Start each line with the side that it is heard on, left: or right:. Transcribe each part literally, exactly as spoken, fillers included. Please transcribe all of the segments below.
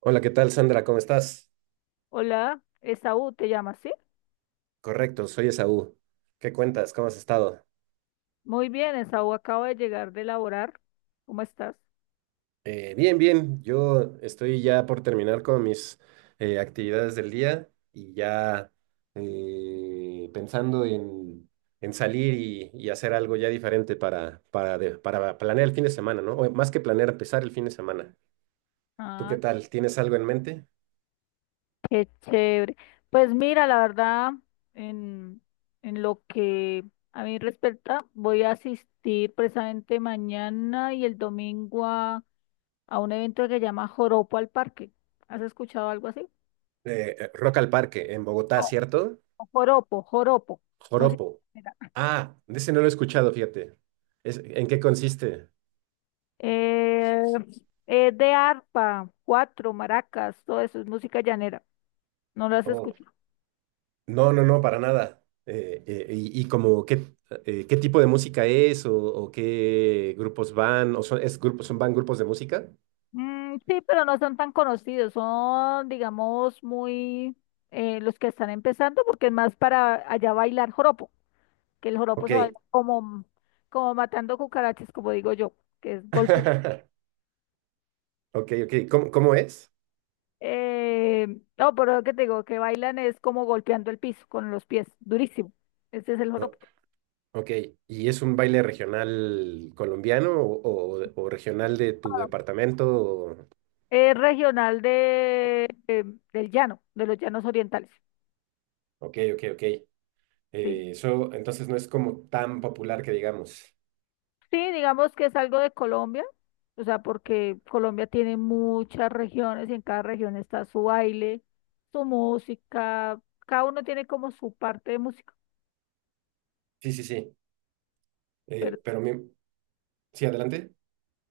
right: Hola, ¿qué tal, Sandra? ¿Cómo estás?
left: Hola, Esaú, ¿te llamas, sí?
right: Correcto, soy Esaú. ¿Qué cuentas? ¿Cómo has estado?
left: Muy bien, Esaú, acabo de llegar de laborar. ¿Cómo estás?
right: Eh, bien, bien. Yo estoy ya por terminar con mis eh, actividades del día y ya eh, pensando en, en salir y, y hacer algo ya diferente para, para, de- para planear el fin de semana, ¿no? O más que planear, empezar el fin de semana. ¿Tú qué
left: Ah,
right: tal? ¿Tienes algo en mente?
left: qué chévere. Pues mira, la verdad, en, en lo que a mí respecta, voy a asistir precisamente mañana y el domingo a, a un evento que se llama Joropo al Parque. ¿Has escuchado algo así?
right: Eh, eh, Rock al Parque, en Bogotá,
left: No,
right: ¿cierto?
left: Joropo, Joropo. Música
right: Joropo.
left: ligera.
right: Ah, de ese no lo he escuchado, fíjate. Es- ¿en qué consiste?
left: Eh, es de arpa, cuatro, maracas, todo eso es música llanera. ¿No lo has
right: Oh,
left: escuchado?
right: no, no, no, para nada. Eh, eh, y, y como qué, eh, qué tipo de música es o, o qué grupos van, o son, es grupos, son, van grupos de música.
left: Mm, sí, pero no son tan conocidos, son, digamos, muy eh, los que están empezando, porque es más para allá bailar joropo, que el joropo
right: Ok.
left: se baila como, como matando cucarachas, como digo yo, que es golpeando.
right: Ok, ok. ¿Cómo, cómo es?
left: Eh, no, pero lo que te digo, que bailan es como golpeando el piso con los pies, durísimo. Ese es el
right: O-
left: joropo.
right: ok. ¿Y es un baile regional colombiano o, o- o regional de tu departamento? O-
left: Es regional de, eh, del llano, de los llanos orientales.
right: Ok, ok, ok.
left: Sí.
right: Eh, eso entonces no es como tan popular que digamos.
left: Sí, digamos que es algo de Colombia, o sea, porque Colombia tiene muchas regiones y en cada región está su baile, su música, cada uno tiene como su parte de música,
right: Sí, sí, sí.
left: pero
right: Eh, pero mi- sí, adelante.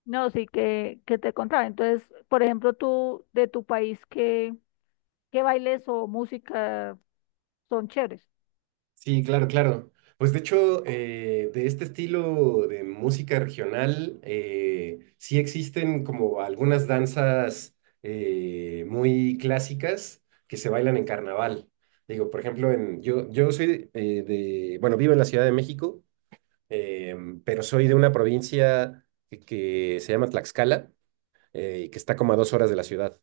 left: no, sí que, que te contaba. Entonces, por ejemplo, tú de tu país, ¿qué, qué bailes o música son chéveres?
right: Sí, claro, claro. Pues de hecho, eh, de este estilo de música regional, eh, sí existen como algunas danzas eh, muy clásicas que se bailan en carnaval. Digo, por ejemplo, en, yo, yo soy eh, de, bueno, vivo en la Ciudad de México, em, pero soy de una provincia que, que se llama Tlaxcala eh, y que está como a dos horas de la ciudad.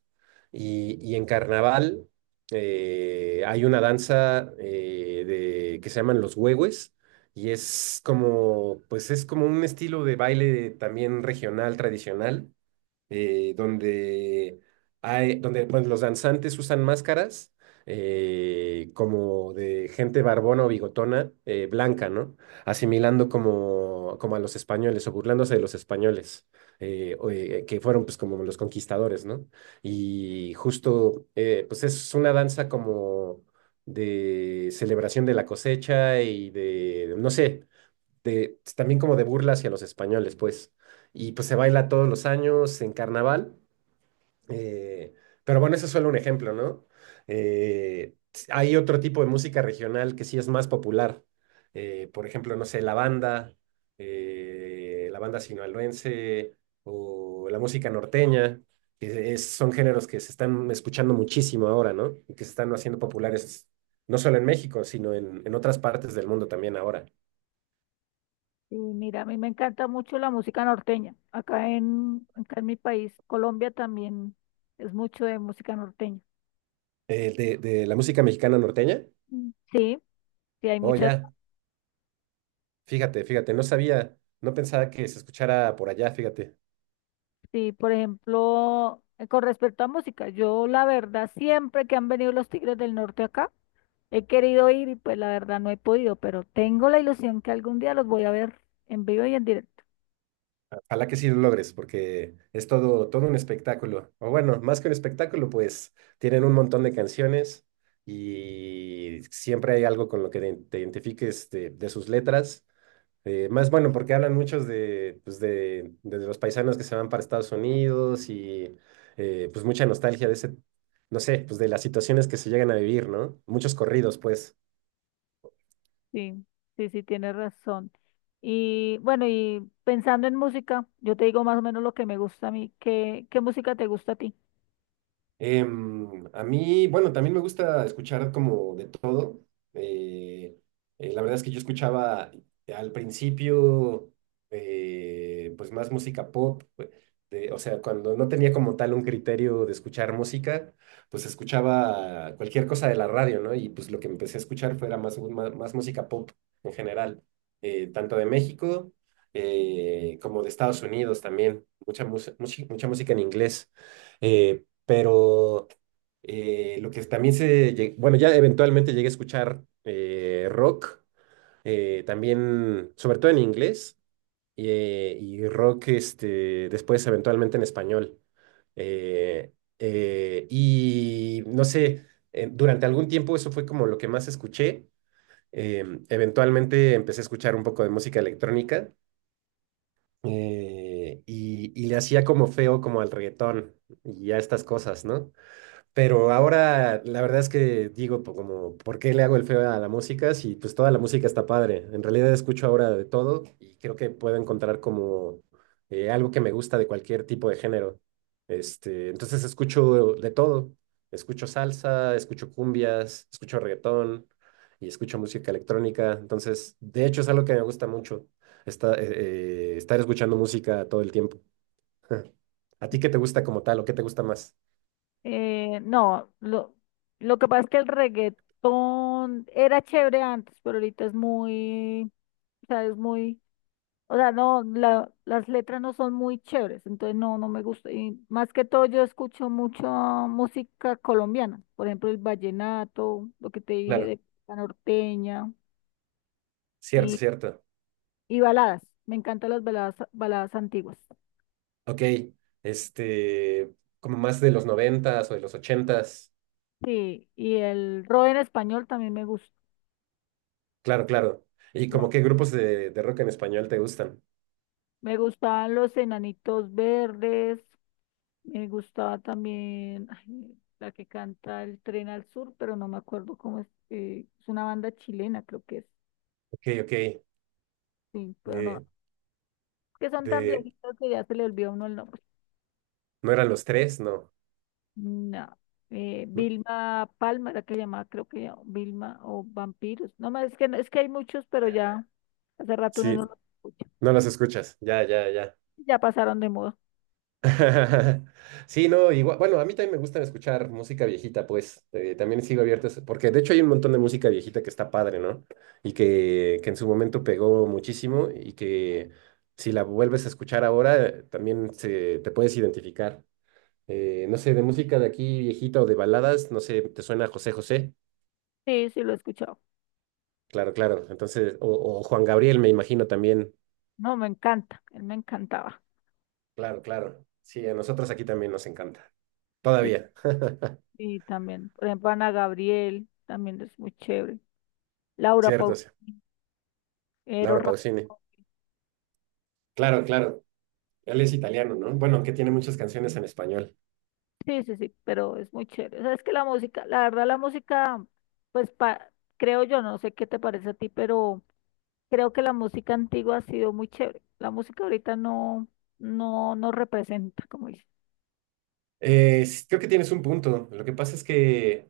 right: Y, y en carnaval eh, hay una danza eh, de, que se llaman los huehues y es como, pues es como un estilo de baile también regional, tradicional, eh, donde hay, donde pues, los danzantes usan máscaras eh, como de gente barbona o bigotona eh, blanca, ¿no? Asimilando como, como a los españoles o burlándose de los españoles. Eh, o, eh, que fueron pues como los conquistadores, ¿no? Y justo eh, pues es una danza como de celebración de la cosecha y de, no sé, de, también como de burla hacia los españoles, pues. Y pues se baila todos los años en carnaval. eh, pero bueno, ese es solo un ejemplo, ¿no? Eh, hay otro tipo de música regional que sí es más popular. Eh, por ejemplo, no sé, la banda, eh, la banda sinaloense o la música norteña, que es- son géneros que se están escuchando muchísimo ahora, ¿no? Y que se están haciendo populares no solo en México, sino en en otras partes del mundo también ahora.
left: Y mira, a mí me encanta mucho la música norteña. Acá en, acá en mi país, Colombia, también es mucho de música norteña.
right: Eh, de, de la música mexicana norteña.
left: Mm. Sí, sí, hay
right: Oh,
left: muchas.
right: ya, fíjate, fíjate, no sabía, no pensaba que se escuchara por allá, fíjate.
left: Sí, por ejemplo, eh, con respecto a música, yo la verdad siempre que han venido los Tigres del Norte acá, he querido ir y pues la verdad no he podido, pero tengo la ilusión que algún día los voy a ver en vivo y en directo.
right: Ojalá que sí lo logres, porque es todo, todo un espectáculo. O bueno, más que un espectáculo, pues tienen un montón de canciones y siempre hay algo con lo que te te identifiques de, de sus letras. Eh, más bueno, porque hablan muchos de, pues de, de los paisanos que se van para Estados Unidos y eh, pues mucha nostalgia de ese, no sé, pues de las situaciones que se llegan a vivir, ¿no? Muchos corridos, pues.
left: Sí, sí, sí, tienes razón. Y bueno, y pensando en música, yo te digo más o menos lo que me gusta a mí. ¿Qué, qué música te gusta a ti?
right: Em, a mí, bueno, también me gusta escuchar como de todo. Eh, eh, la verdad es que yo escuchaba al principio, eh, pues más música pop. Pues, de- o sea, cuando no tenía como tal un criterio de escuchar música, pues escuchaba cualquier cosa de la radio, ¿no? Y pues lo que empecé a escuchar fuera más, más, más música pop en general, eh, tanto de México eh, como de Estados Unidos también. Mucha, mus- mucha, mucha música en inglés. Eh, pero eh, lo que también se, lle- bueno, ya eventualmente llegué a escuchar eh, rock, eh, también, sobre todo en inglés, eh, y rock este, después eventualmente en español. Eh, eh, y no sé, eh, durante algún tiempo eso fue como lo que más escuché. Em, eventualmente empecé a escuchar un poco de música electrónica eh, y, y le hacía como feo como al reggaetón y a estas cosas, ¿no? Pero ahora la verdad es que digo po- como, ¿por qué le hago el feo a la música? Si pues toda la música está padre. En realidad escucho ahora de todo y creo que puedo encontrar como eh, algo que me gusta de cualquier tipo de género. Este, entonces escucho de todo. Escucho salsa, escucho cumbias, escucho reggaetón y escucho música electrónica. Entonces, de hecho es algo que me gusta mucho, esta- eh, eh, estar escuchando música todo el tiempo. ¿A ti qué te gusta como tal o qué te gusta más?
left: Eh, no, lo, lo que pasa es que el reggaetón era chévere antes, pero ahorita es muy, o sea, es muy... O sea, no, la- las letras no son muy chéveres, entonces no, no me gusta. Y más que todo yo escucho mucho música colombiana, por ejemplo el vallenato, lo que te dije
right: Claro,
left: de la norteña.
right: cierto,
left: Sí,
right: cierto.
left: y, y baladas. Me encantan las baladas, baladas antiguas.
right: Ok, este, como más de los noventas o de los ochentas.
left: Sí, y el rock en español también me gusta.
right: Claro, claro. ¿Y
left: La-
right: como qué grupos de, de rock en español te gustan?
left: Me gustaban los Enanitos Verdes, me gustaba también, ay, la que canta El Tren al Sur, pero no me acuerdo cómo es. eh, es una banda chilena, creo que es.
right: Ok, ok.
left: Sí, pero no,
right: eh,
left: que son tan
right: de,
left: viejitos que ya se le olvidó a uno el nombre.
right: ¿No eran los tres? No.
left: No. Eh,
right: ¿No?
left: Vilma Palma era que se llamaba, creo que ya, Vilma o Vampiros. No más, es que, no- es que hay muchos, pero ya hace rato uno no
right: Sí,
left: los escucha.
right: no los escuchas. Ya, ya, ya.
left: Ya pasaron de moda.
right: Sí, no, igual, bueno, a mí también me gusta escuchar música viejita, pues eh, también sigo abierto, a eso, porque de hecho hay un montón de música viejita que está padre, ¿no? Y que, que en su momento pegó muchísimo y que si la vuelves a escuchar ahora, eh, también se, te puedes identificar. Eh, no sé, de música de aquí viejita o de baladas, no sé, ¿te suena José José?
left: Sí, sí, lo he escuchado.
right: Claro, claro. Entonces, o, o Juan Gabriel, me imagino también.
left: No, me encanta, él me encantaba.
right: Claro, claro. Sí, a nosotros aquí también nos encanta.
left: Sí,
right: Todavía,
left: y también, por ejemplo, Ana Gabriel, también es muy chévere. Laura
right: cierto, sí.
left: Pausini, Eros
right: Laura Pausini.
left: Ramazzotti.
right: Claro, claro. Él es italiano, ¿no? Bueno, aunque tiene muchas canciones en español.
left: Sí, sí, sí, pero es muy chévere. O sea, es que la música, la verdad, la música, pues pa- creo yo, no sé qué te parece a ti, pero creo que la música antigua ha sido muy chévere. La música ahorita no, no nos representa, como dice.
right: Eh, s- creo que tienes un punto. Lo que pasa es que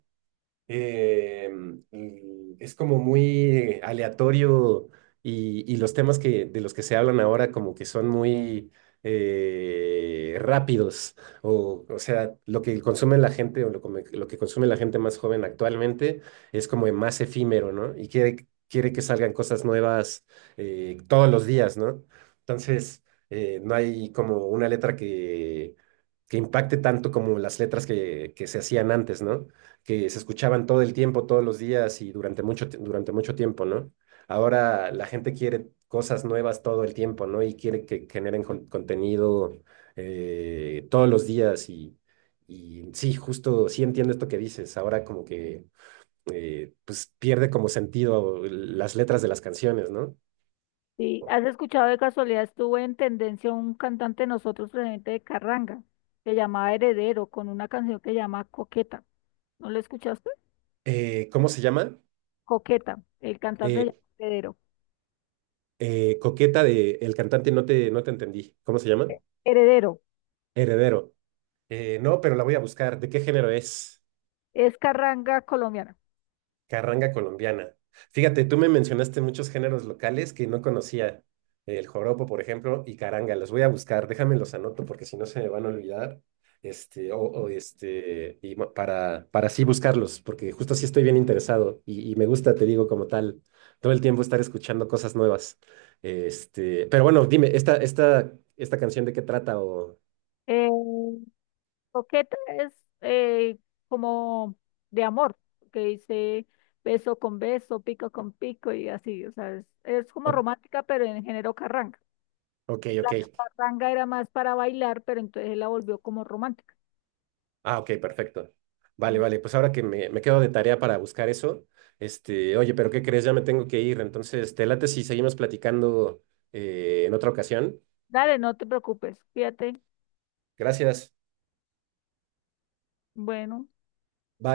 right: eh, y es como muy aleatorio y, y los temas que, de los que se hablan ahora como que son muy eh, rápidos o, o sea, lo que consume la gente o lo, come- lo que consume la gente más joven actualmente es como más efímero, ¿no? Y quiere, quiere que salgan cosas nuevas eh, todos los días, ¿no? Entonces, eh, no hay como una letra que... que impacte tanto como las letras que, que se hacían antes, ¿no? Que se escuchaban todo el tiempo, todos los días y durante mucho, ti- durante mucho tiempo, ¿no? Ahora la gente quiere cosas nuevas todo el tiempo, ¿no? Y quiere que generen con- contenido eh, todos los días y, y sí, justo, sí entiendo esto que dices. Ahora como que eh, pues pierde como sentido las letras de las canciones, ¿no?
left: Sí, ¿has escuchado de casualidad? Estuvo en tendencia un cantante de nosotros, presidente de Carranga, que llamaba Heredero, con una canción que llama Coqueta. ¿No lo escuchaste?
right: Eh, ¿cómo se llama?
left: Coqueta, el cantante se llama
right: Eh,
left: Heredero.
right: eh, Coqueta de el cantante, no te, no te entendí. ¿Cómo se llama?
left: Eh, Heredero,
right: Heredero. Eh, no, pero la voy a buscar. ¿De qué género es?
left: es Carranga colombiana.
right: Carranga colombiana. Fíjate, tú me mencionaste muchos géneros locales que no conocía. El joropo, por ejemplo, y caranga. Los voy a buscar, déjame los anoto porque si no se me van a olvidar. Este, o, o este, y ma- para, para así buscarlos, porque justo así estoy bien interesado y, y me gusta, te digo, como tal, todo el tiempo estar escuchando cosas nuevas. Este, pero bueno, dime, ¿esta, esta, esta canción de qué trata? O,
left: Eh, Coqueta es eh, como de amor, que dice beso con beso, pico con pico y así, o sea, es, es como
right: o-
left: romántica, pero en género carranga.
right: ok,
left: La
right: ok.
left: carranga era más para bailar, pero entonces la volvió como romántica.
right: Ah, ok, perfecto. Vale, vale, pues ahora que me, me quedo de tarea para buscar eso, este, oye, pero ¿qué crees? Ya me tengo que ir, entonces, te late si seguimos platicando eh, en otra ocasión.
left: Dale, no te preocupes, fíjate,
right: Gracias.
left: bueno.
right: Bye.